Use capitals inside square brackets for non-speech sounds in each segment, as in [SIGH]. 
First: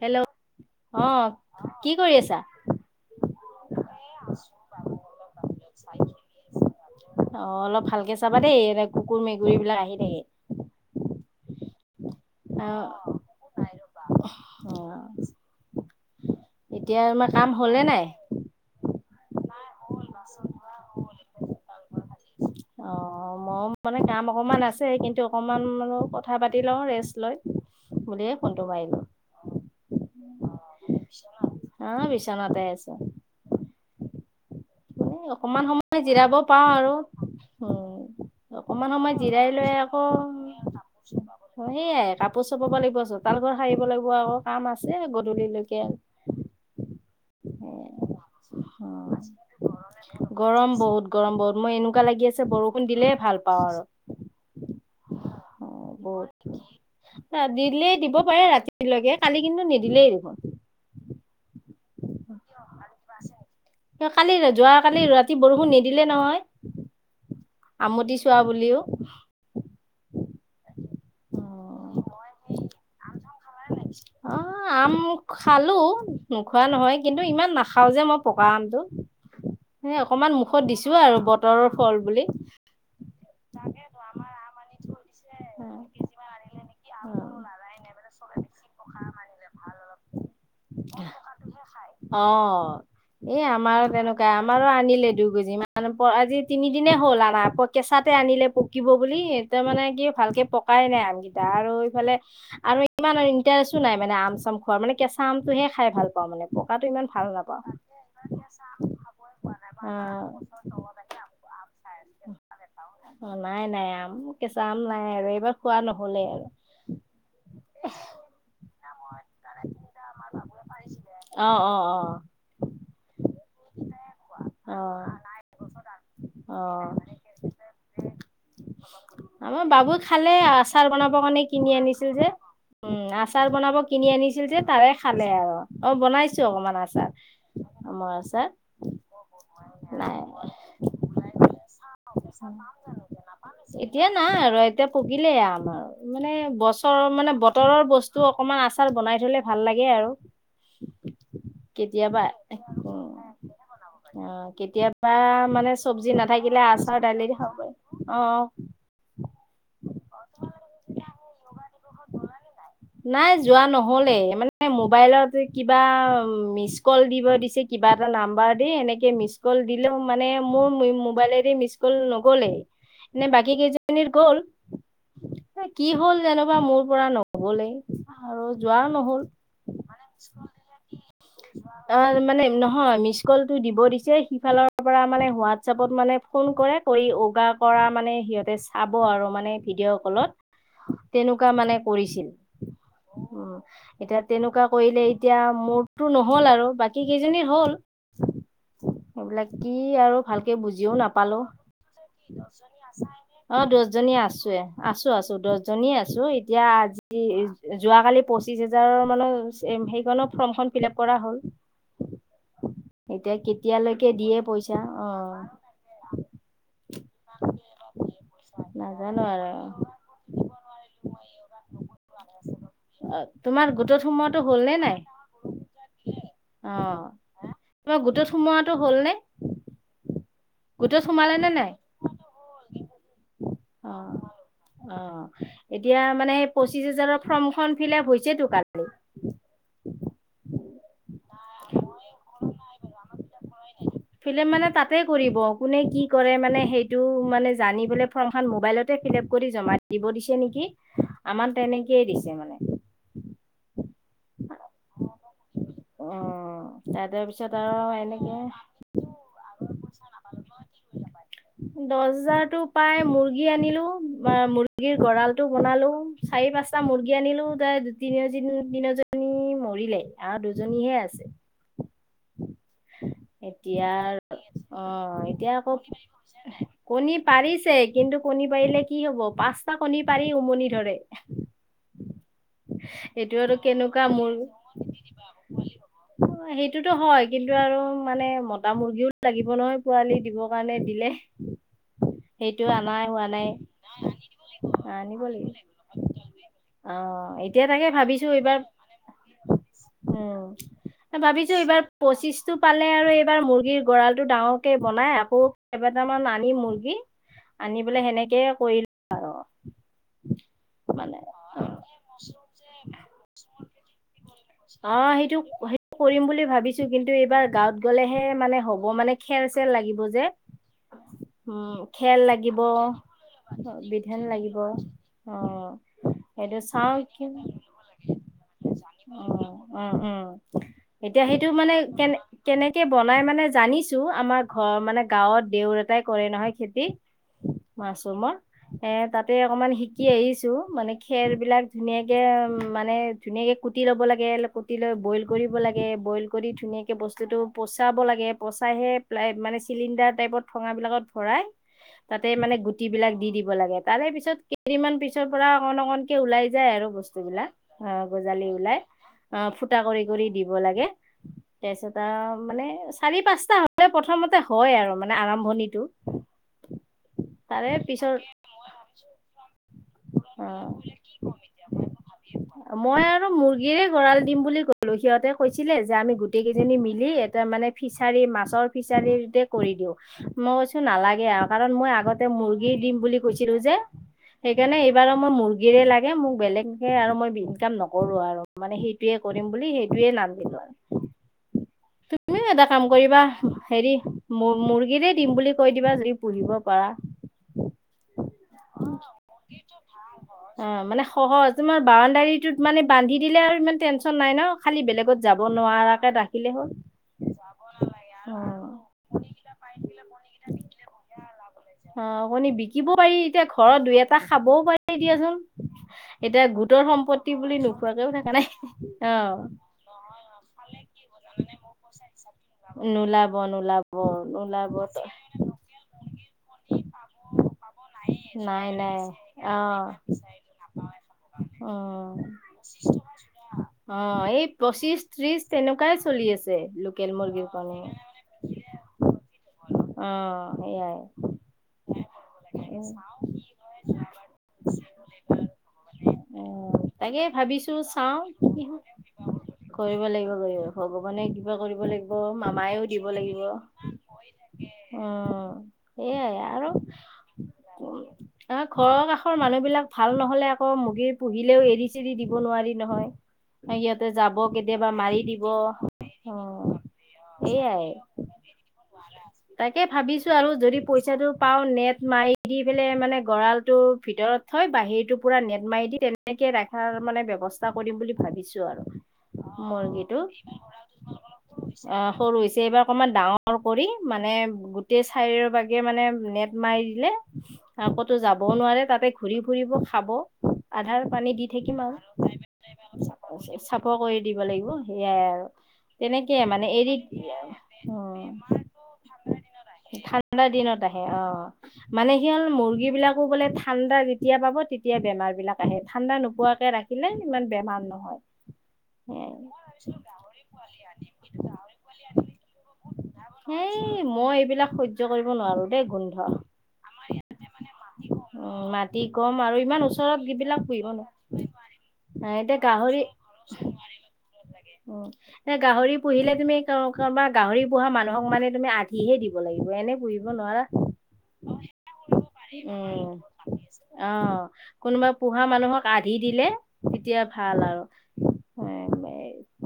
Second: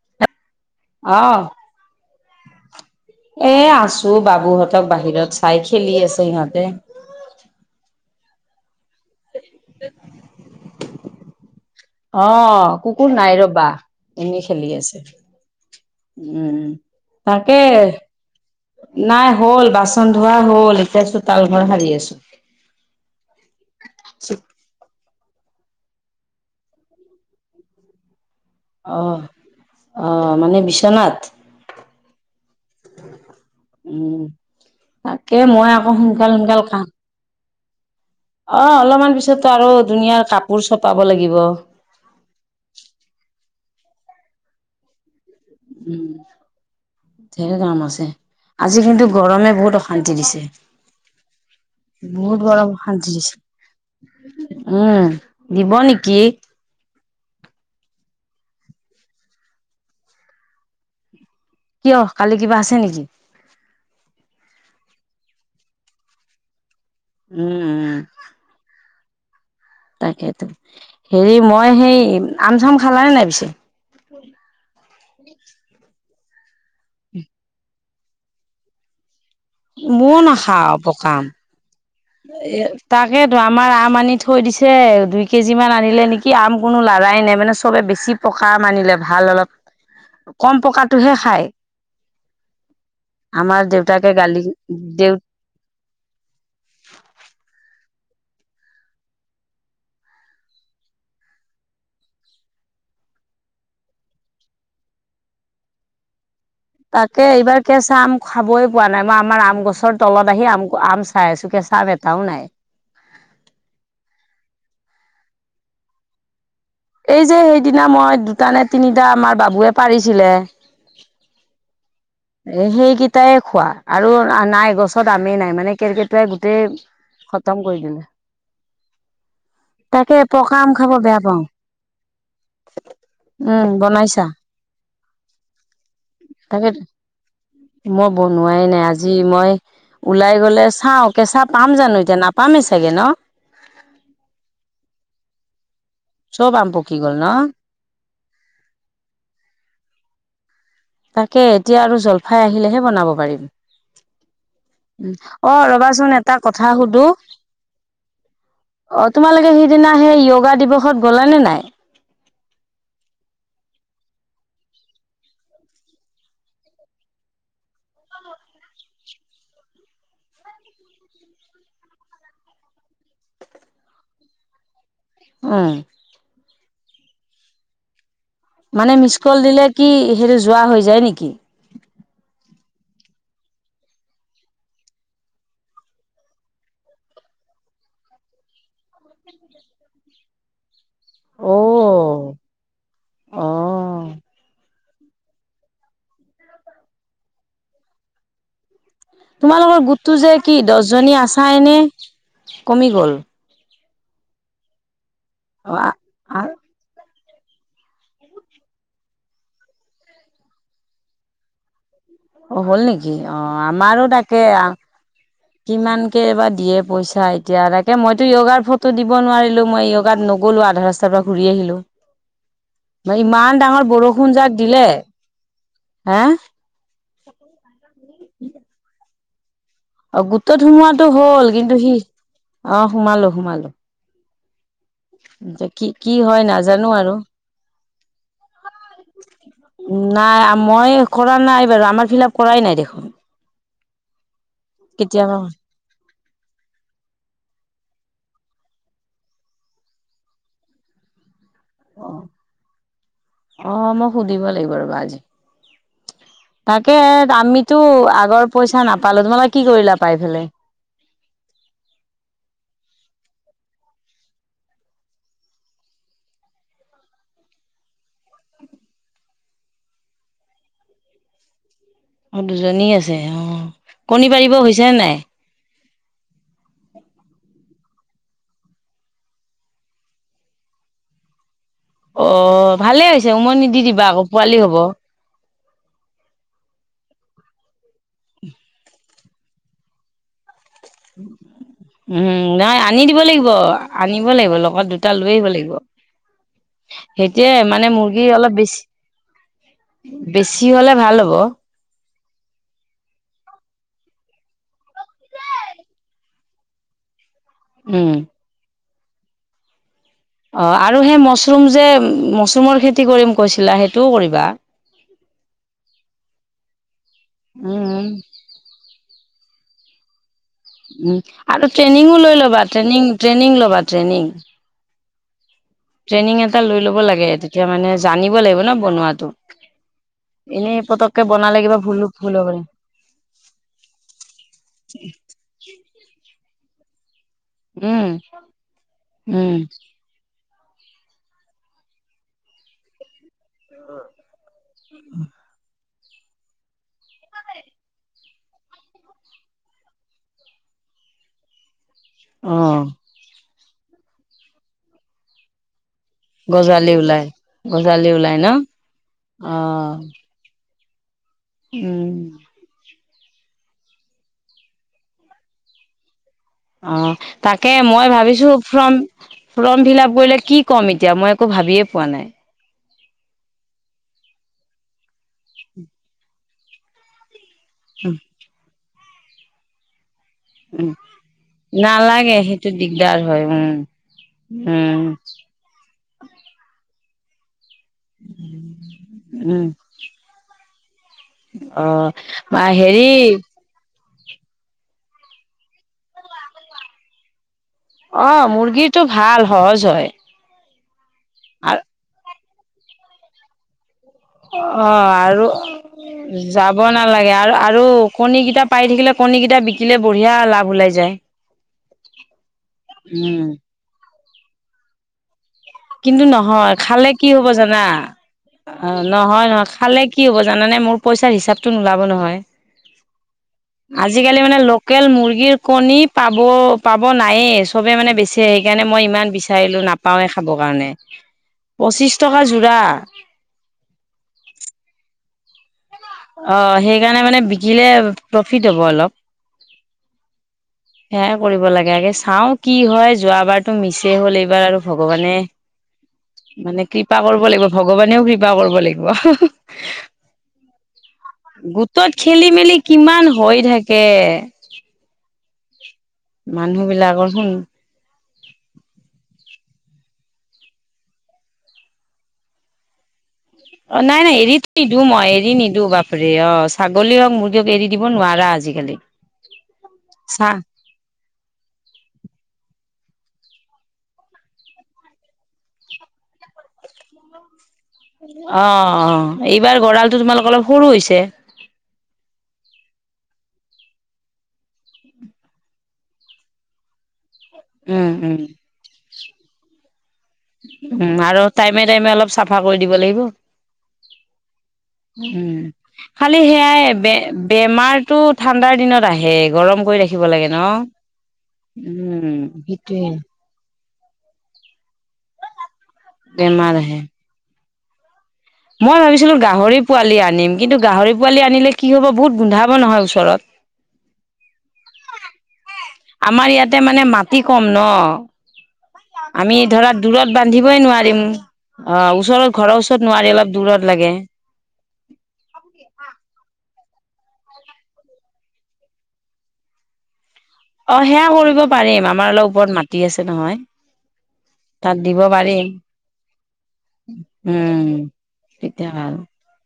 Hello অ আহ কি কৰি আছা। এ আছো বাবু হঁতক বাহিৰত চাই, খেলি আছে সিহঁতে। অ' অলপ ভালকে চাবা দেই, এনে কুকুৰ মেকুৰীবিলাক আহি থাকে। অ' আহ কুকুৰ নাই ৰবা, এনেই খেলি অ আছে। উম এতিয়া আমাৰ কাম তাকে, হ'লে নাই নাই হ'ল। বাচন ধোৱা হ'ল, এতিয়া চোতাল ঘৰ সাৰি আছো। ম মানে কাম অকমান আছে কিন্তু অকণমান মানো কথা পাতি লওঁ ৰেষ্ট লৈ বুলি। আহ আহ মানে বিছনাত। হা বিছনাতে আছো। উম এ তাকে অকমান মই আকৌ সময় সোনকাল জিৰাব সোনকাল পাওঁ কাম আৰু, অ উম অকমান অলপমান সময় পিছতো জিৰাই আৰু লৈ আকৌ ধুনীয়াৰ কাপোৰ চপাব লাগিব সেইয়াই কাপোৰ চবাব লাগিব চোতাল ঘৰ সাৰিব লাগিব আকৌ কাম আছে গধূলিলৈকে আৰু। ঢেৰ কাম আছে। আজি কিন্তু গৰমে বহুত অশান্তি দিছে, গৰম বহুত গৰম বহুত মই এনেকুৱা লাগি আছে বহুত গৰম বৰষুণ অশান্তি দিছে। [UNINTELLIGIBLE] উম দিব নেকি। দিলেই দিব পাৰে ৰাতিলৈকে, কালি কিন্তু নিদিলেই দেখোন। কিয়, কালি কিবা আছে নেকি। কালি যোৱাকালি ৰাতি বৰষুণ নিদিলে নহয়। উম আমতি চোৱা বুলিও তাকে তাকেই হেৰি মই সেই আম চাম খালানে নাই পিছে? অ আম খালো নোখোৱা নহয় কিন্তু ইমান নাখ খাওঁ যে মই পকা আমটো স ময়ো অকণমান মুখত নাখাওঁ দিছোঁ পকা আৰু আম বতৰৰ ফল বুলি এ তাকেইতো আমাৰ আম আনি থৈ দিছে দুই কেজি মান আনিলে নেকি আম কোনো লাগ লৰাই নাই মানে চবে বেছি পকা মানিলে ভাল অলপ অ। কম পকাটোহে খায়। অ' এই আমাৰ আমাৰো দেউতাকে তেনেকুৱা গালি আমাৰো আনিলে দেউ দুগুজি মান ইমান আজি তিনি দিনে হ'লা আনা প্ৰ কেঁচাতে আনিলে পকিব বুলি, তাৰ মানে কি ভালকে পকাই নাই আমকেইটা। আৰু এইফালে আৰু ইমান ইণ্টাৰেষ্টো নাই মানে আম চাম খোৱাৰ, মানে কেঁচা আমটোহে খাই ভাল পাওঁ মানে পকাটো ইমান তাকে ভাল নাপাওঁ। এইবাৰ কেঁচা আম খাবই পোৱা নাই মই আমাৰ আম গছৰ তলত আহি আম আম চাই আছো কেঁচা। চ ব এটাও নাই। নাই নাই আম কেঁচা আম নাই আৰু এইবাৰ খোৱা নহলেই আৰু এই যে সেইদিনা মই দুটা নে তিনিটা আমাৰ বাবুৱে পাৰিছিলে। অ, অ, এ সেইকেইটাই খোৱা আৰু নাই অ', গছত আমেই নাই মানে কে কেটকেটোৱাই গোটেই। অ'। খতম কৰি দিলে। আমাৰ বাবু তাকে খালে পকা আম খাব আচাৰ বেয়া বনাবৰ পাওঁ কাৰণে কিনি আনি যে উম আচাৰ উম বনাব কিনি বনাইছা আনিছিল যে খালে আৰু অ বনাইছো তাকে অকমান আচাৰ আমৰ মই আচাৰ বনোৱাই নাই আজি মই নাই। ওলাই গলে চাও কেঁচা পাম জানো এতিয়া নাপামেই চাগে ন। এতিয়া নাই আৰু এতিয়া পকিলে আম। মানে চব আম পকি বছৰৰ গল ন মানে বতৰৰ বস্তু অকমান আচাৰ বনাই থলে ভাল লাগে আৰু তাকে এতিয়া আৰু কেতিয়াবা। জলফাই আহিলেহে উম, বনাব পাৰিম অ কেতিয়াবা অ মানে চব্জি ৰবাচোন এটা নাথাকিলে কথা আচাৰ সুধো দালি দি খাব পাৰি অ আহ তোমালোকে সিদিনা সেই য়োগা দিৱসত গ'লা নে নাই নাই যোৱা নহলে মানে মোবাইলত কিবা মিচ কল দিব দিছে কিবা এটা নাম্বাৰ দি এনেকে মিচ কল দিলেও মানে মোৰ মোবাইলেৰে মিচ কল নগ'লেই নে বাকী কেইজনীৰ গ'ল উম কি হ'ল যেনবা মোৰ পৰা নহলেই মানে মিচকল দিলে কি সেইটো যোৱা হৈ যায় নেকি অ মানে নহয় মিচ কলটো দিব দিছে সিফালৰ পৰা মানে হোৱাটছপত মানে ফোন কৰি গা কৰা মানে সিহঁতে চাব আৰু মানে ভিডিঅ' কলত তেনেকুৱা মানে কৰিছিল অ', উ অ'। এতিয়া তেনেকুৱা কৰিলে এতিয়া মোৰ টো নহল আৰু বাকী কেইজনীৰ হ'ল এইবিলাক কি তোমালোকৰ আৰু গোটতটো যে ভালকে কি দহ বুজিও জনী নাপালো। আছানে কমিগ'ল জনী আছোে আছো আছো দহজনী আছো এতিয়া অ', আজি যোৱাকালি পঁচিশ হোজাৰৰ মানৰ সেইখনত ফৰ্মখন ফিল আপ কৰা হ'ল। হ'ল নেকি এতিয়া অ আমাৰো কেতিয়ালৈকে দিয়ে তাকে পইচা অ', কিমান কে এবাৰ দিয়ে পইচা এতিয়া তাকে মইতো য়োগাৰ ফটো দিব নাজানো আৰু। নোৱাৰিলো মই য়োগাত নগলো আধা ৰাস্তাৰ পৰা ঘূৰি আহিলো [UNINTELLIGIBLE] ম অ', ইমান তোমাৰ ডাঙৰ গোটত বৰষুণ সোমোৱাটো জাক হ'ল নে দিলে নাই? হা হ সোমোৱাটো হ'ল নে অ গোটত সোমোৱাতটো সোমালে হ'ল নে নাই? কিন্তু সি অ সোমালো সোমালো অ'। অ' কি এতিয়া কি মানে হয় পঁচিশ নাজানো আৰু হাজাৰৰ ফৰ্মখন ফিল আপ হৈছেতো কালি। নাই মই কৰা নাই বাৰু! আমাৰ ফিল আপ কৰাই নাই দেখোন। ফৰ্ম ফিলাপ কৰাই নাই। ফিলেম মানে তাতে কেতিয়াবা কৰিব, কোনে কি কৰে মানে সেইটো মানে জানিবলে ফৰ্ম মবাইলতে ফিল কৰি জা দিব দি নেকি আ তেনেকয়েই দিছে মানে অ' মই সুধিব লাগিব ৰব আজি অ', তাকে তাৰপিছত আমিতো আৰু এনেকে আগৰ পইচা নাপালো তোমালে কি কৰিলা পাই ফে ধন্যবাদ দছ হাজাৰতো পাই মুৰ্গী আনিলো মুৰ্গীৰ গড়ালটো বনালো চাৰি চাৰি-পাঁচটা মুৰ্গী আনিলো তাৰ [UNINTELLIGIBLE] মৰিলে আৰু দুজনীহে আছে। অ, দুজনী আছে অ, এতিয়া কণী পাৰিব হৈছে নে নাই? অ', এতিয়া আকৌ কণী পাৰিছে। কিন্তু কণী পাৰিলে কি হব পাঁচটা কণী পাৰি উমনি ধৰে। অ, ভালে হৈছে সেইটো উমনী দি দিবা আকৌ পোৱালি হ'ব। হলি হব [UNINTELLIGIBLE] এইটোতো হয় কিন্তু আৰু মানে মতা মুৰ্গীও লাগিব নহয় পোৱালি দিব। মানে দিলে। উম, সেইটো নহয় আনি আনাই দিব হোৱা নাই লাগিব আনিব লাগিব লগত দুটা লৈ আহিব লাগিব। অ', সেইতিয়ে এতিয়া মানে তাকে মুৰ্গী ভাবিছো অলপ এইবাৰ বেছ বেছি হলে ভাল হ'ব। তো এইবাৰ পঁচিছ টো পালে আৰু এইবাৰ মুৰ্গীৰ গঁৰা়লটো ডাঙৰকে বনাই আকৌ কেইবেটামান আনিম মুৰ্গী আনি পেলাই উম সেনেকে কৰি [UNINTELLIGIBLE] অ, আৰু সেই মছৰুম যে মছৰুমৰ খেতি কৰিম কৈছিলা সেইটোও কৰিবা। অ, সেইটো -সেইটো কৰিম বুলি ভাবিছো কিন্তু এইবাৰ গাঁৱত উম, গ'লেহে মানে হ'ব মানে খেল চেৰ লাগিব যে। উম, আৰু খেৰ ট্ৰেইনিঙো লৈ লাগিব ল'বা ট্ৰেইনিং -ট্ৰেইনিং ল'বা বিধান ট্ৰেইনিং। লাগিব অ', ট্ৰেইনিং সেইটো এটা লৈ চাও ল'ব কি লাগে তেতিয়া মানে জানিব লাগিব ন' বনোৱা অ', অ', অ', এতিয়া সেইটো বনালে মানে, কিবা ভুলো কেনে ভুল হ'ব পাৰে। কেনেকে বনাই মানে জানিছো, আমাৰ ঘৰ মানে গাঁৱত দেউ গৰু এটাই কৰে নহয় খেতি, উম, মাছৰুমৰ এহ তাতে উম, অকমান শিকি আহিছো মানে খেৰ বিলাক ধুনীয়াকে উহ, মানে ধুনীয়াকে কুটি লব লাগে, কুটি লৈ বইল কৰিব লাগে বইল কৰি ধুনীয়াক বস্তুটো পচাব লাগে, পচাইহে মানে চিলিণ্ডাৰ টাইপত বিলাকত ভৰাই তাতে মানে গুটি অ', বিলাক দি দিব লাগে, তাৰে পিছত কেইদিনমান পিছৰ পৰা অকণ অকণ একে ওলাই যায় আৰু গজালি বস্তু ওলাই বিলাক, অহ গজালি ন? ওলাই, আহ ফুটা অ', কৰি কৰি দিব লাগে তেজ এটা উম, মানে চাৰি পাঁচটা হলে প্ৰথমতে হয় আৰু মানে আৰম্ভণিটো অহ তাৰে তাকে মই পিছত ভাবিছো, ফৰ্ম ফৰ্ম ফিল আপ কৰিলে কি কম এতিয়া মই একো ভা অ ভাবিয়ে পোৱা নাই। মই আৰু মুৰ্গীৰে গড়াল দিম বুলি কলো, সিহঁতে কৈছিলে যে আমি গোটেই কেইজনী মিলি তাৰ মানে উম, ফিচাৰি মাছৰ ফিচাৰিতে কৰি দিওঁ। মই কৈছো উম, নালাগে আৰু কাৰণ মই আগতে নালাগে সেইটো মুৰ্গী দিম দিগদাৰ বুলি হয় কৈছিলো উম, যে। সেইকাৰণে উম, এইবাৰো মই মুৰ্গীৰে লাগে মোক বেলেগকে আৰু মই ইনকাম নকৰো আৰু মানে সেইটোৱে কৰিম উম, বুলি সেইটোয়ে নাম দিলো আৰু। অ', তুমিও বা এটা কাম কৰিবা হেৰি হেৰি মুৰ্গীৰে দিম বুলি কৈ দিবা যদি পুহিব পাৰা। অ' মুৰ্গীটো ভাল সহজ হয়। অ' মানে সহজ তোমাৰ আৰু বাউণ্ডাৰীটোত মানে বান্ধি দিলে আৰু ইমান তেন অ' আৰু ৰাখিলে হ'ল যাব নালাগে আৰু আৰু কণী কেইটা পাই থাকিলে কণী কেইটা বিকিলে বঢ়িয়া লাভ ওলাই যায়। অ কণি বিকিব পাৰি, উম। এতিয়া ঘৰত দুই এটা খাবও পাৰি দিয়াচোন কিন্তু এতিয়া নহয়, গোটৰ খালে কি কি সম্পত্তি হব বুলি জানা, নোখোৱাকেও থকা নাই অ নহয় নহয় খালে কি হ'ব জানানে মোৰ পইচাৰ হিচাপতটো নোলাব নহয়। নোলাব নোলাব আজিকালি মানে নোলাব ত লোকেল মুৰ্গীৰ কণী পাব, পাব নায়ে চবে মানে বেছে, সেইকাৰণে মই ইমান বিচাৰিলো নাপাওৱে খাব কাৰণে, পঁচিছ অহ এই পঁচিশ ত্ৰিশ তেনেকুৱাই চলি আছে অ' লোকেল সেইকাৰণে মানে মুৰ্গীৰ কণী বিকিলে প্ৰফিট হ'ব অলপ। অ সেইয়াই সেয়াই কৰিব লাগে আগে চাও কি হয়। আৰু ভগৱানে অ মানে কি তাকে কৃপা কৰিব লাগিব ভাবিছো চাও ভগৱানেও কৃপা কি কৰিব লাগিব। ৱানেও কিবা কৰিব গোটত লাগিব খেলি মেলি মামায়ো দিব কিমান লাগিব হৈ থাকে উ সেয়াই আৰু মানুহ বিলাকৰ শুন ঘৰৰ কাষৰ মানুহ মানুহবিলাক ভাল নহলে আকৌ মুৰ্গীৰ পুহিলেও এৰি চেৰি দিব নোৱাৰি নহয়। অ সিহঁতে নাই নাই যাব এৰিত কেতিয়াবা নিদো মাৰি মই দিব এৰি অ নিদো বাপৰি অ' ছাগলী হওক মুৰ্গী হক সেইয়াই এৰি দিব নোৱাৰা। আজিকালি। তাকে ভাবিছো আৰু চা যদি পইচাটো পাও নেট মাৰি দি পেলে মানে গঁড়াল তৰ ভিতৰত থৈ বাহিৰতটো পুৰা নেট মাৰি দি তেনেকে ৰখাৰ মানে ব্যৱস্থা কৰিম বুলি ভাবিছো অ' আৰু অ' এইবাৰ গঁৰালতটো তোমালোকৰ অলপ সৰু হৈছে? অ' সৰু হৈছে এইবাৰ অকণমান ডাঙৰ ডাঙৰ কৰি মানে গোটেই চাইৰ বাগেৰে মানে নেট মাৰি দিলে আকৌ উম তো উম যাবও নোৱাৰে তাতে ঘূৰি ফুৰিব খাব উম, আৰু টাইমে টাইমে অলপ চাফা কৰি দিব [UNINTELLIGIBLE] লাগিব চাফাও কৰি দিব লাগিব সেয়াই আৰু উম খালি তেনেকেই মানে সেয়াই এৰি বে বেমাৰটো উম ঠাণ্ডাৰ দিনত আহে গৰম কৰি ৰাখিব ঠাণ্ডা লাগে ন? দিনত আহে অ মানে সি উম, হ'ল মুৰ্গী সেইটোৱে বিলাকো বোলে থা ঠাণ্ডা যেতিয়া পাব তেতিয়া বেমাৰ বিলাক আহে ঠাণ্ডা নোপোৱাকে বেমাৰ আহে ৰাখিলে ইমান বেমাৰ নহয় মই ভাবিছিলো গাহৰি পোৱালি আনিম কিন্তু গাহৰি পোৱালি আনিলে কি হ'ব বহুত গোন্ধাব নহয় ওচৰত। সেই মই এইবিলাক সহ্য কৰিব নোৱাৰো দেই গোন্ধ আমাৰ ইয়াতে মানে মাটি কম ন উ, মাটি কম আমি আৰু ইমান ধৰা দূৰত ওচৰত এই বিলাক বান্ধিবই পুহিব নোৱাৰিম ন অ 'ওচৰত ঘৰৰ ওচৰত নোৱাৰি অলপ দূৰত লাগে। উ এনে গাহৰি পুহিলে তুমি ক বা গাহৰি পোহা মানুহক মানে তুমি আধিহে দিব লাগিব এনে পুহি অ' সেয়া কৰিব পাৰিম আমাৰ অলপ ওপৰত মাটি উম আছে নহয়। অ' তাত কোনোবা দিব পোহা পাৰিম মানুহক আ দি দিলে তেতিয়া ভাল উম আৰু। তেতিয়া ভাল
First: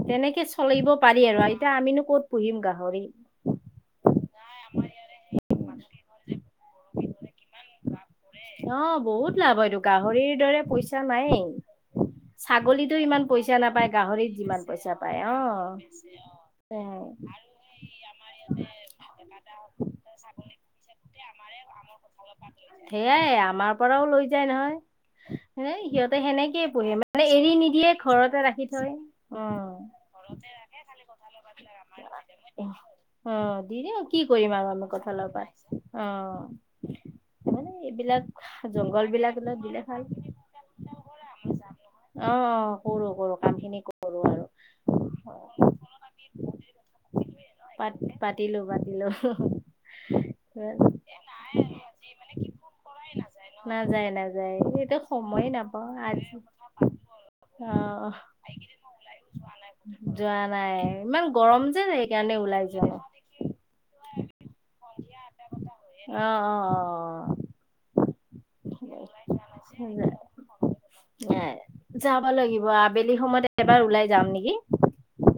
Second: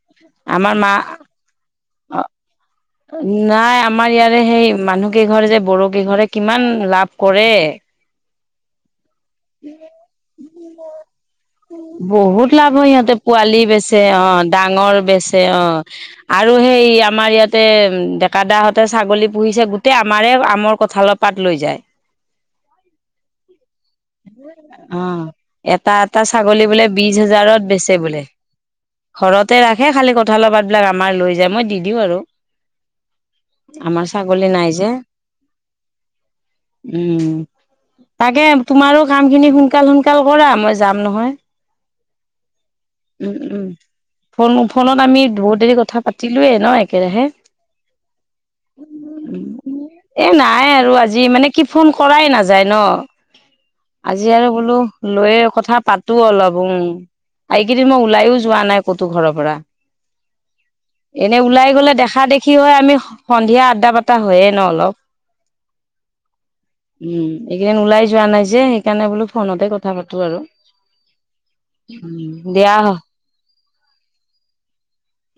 তেনেকে আমাৰ চলিব মা পাৰি আৰু এতিয়া আমিনো অ ক'ত পুহিম গাহৰি। নাই আমাৰ ইয়াৰে সেই মানুহকেইঘৰে যে বৰকেইঘৰে কিমান লাভ কৰে অ বহুত লাভ হয়টো গাহৰিৰ দৰে পইচা নায়েই। বহুত লাভ হয় ছাগলীতো ইিহঁতে ইমান পইচা পোৱালি নাপায় বেচে গাহৰিত অ' যিমান পইচা ডাঙৰ পায় বেচে অ' আৰু এ সেই আমাৰ ইয়াতে ডেকা দাহঁতে ছাগলী পুহিছে গোটেই আমাৰে আমৰ কথা ভাল পাত লৈ যায়। সেইয়াই আমাৰ পৰাও লৈ যায় নহয় অ এ এটা এটা সিহঁতে ছাগলী সেনেকে বোলে পঢ়ি আ বিশ মানে এৰি হাজাৰত নিদিয়ে বেচে বোলে ঘৰতে ৰাখি থয়। ঘৰতে উম। ৰাখে, খালি কঁঠালপাতবিলাক আমাৰ লৈ যায, মই দি দিওঁ আৰু। নিদিওঁ। অ' দি দিওঁ, আমাৰ কি ছাগলী কৰিম নাই আৰু আমি যে কঠালৰ পাত। অ' মানে এইবিলাক তাকে তোমাৰো জংঘল বিলাক কামখিনি দিলে সোনকাল ভাল। সোনকাল কৰা, মই যাম নহয়। অ' অ' ক'ৰো উম ক'ৰো উম কামখিনি ফোন ফোনত আমি বহুত দেৰি কথা পাতিলোয়ে ন একেৰাহে। পাত পাতিলো পাতিলো। এ নাই আৰু আজি মানে কি ফোন কৰাই নাযায় ন। নাযায় আজি আৰু নাযায় বোলো এতিয়া লৈ সময়ে কথা নাপাওঁ পাতো আজি অলপ উম। এই কেইদিন মই অ' ওলাইো যোৱা নাই ক'তো ঘৰৰ পৰা। যোৱা নাই ইমান এনে গৰম ওলাই যে গলে দেখা সেইকাৰণে দেখি ওলাই হয় যোৱা আমি নাই সন্ধিয়া আদ্দা বাত টা হয়ে ন অলপ। অ'অ'অ'অ' হে সেইকাৰণে বোলো ফোনতে কথা পাতো আৰু, যাব লাগিব দিয়া আবেলি সময়ত এবাৰ ওলাই যাম নেকি,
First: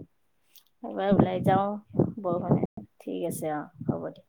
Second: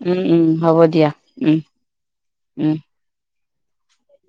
উম উম হ'ব এবাৰ দিয়া ওলাই উম যাওঁ। উম বৰষুণয়ে, ঠিক আছে অ' হ'ব দিয়া।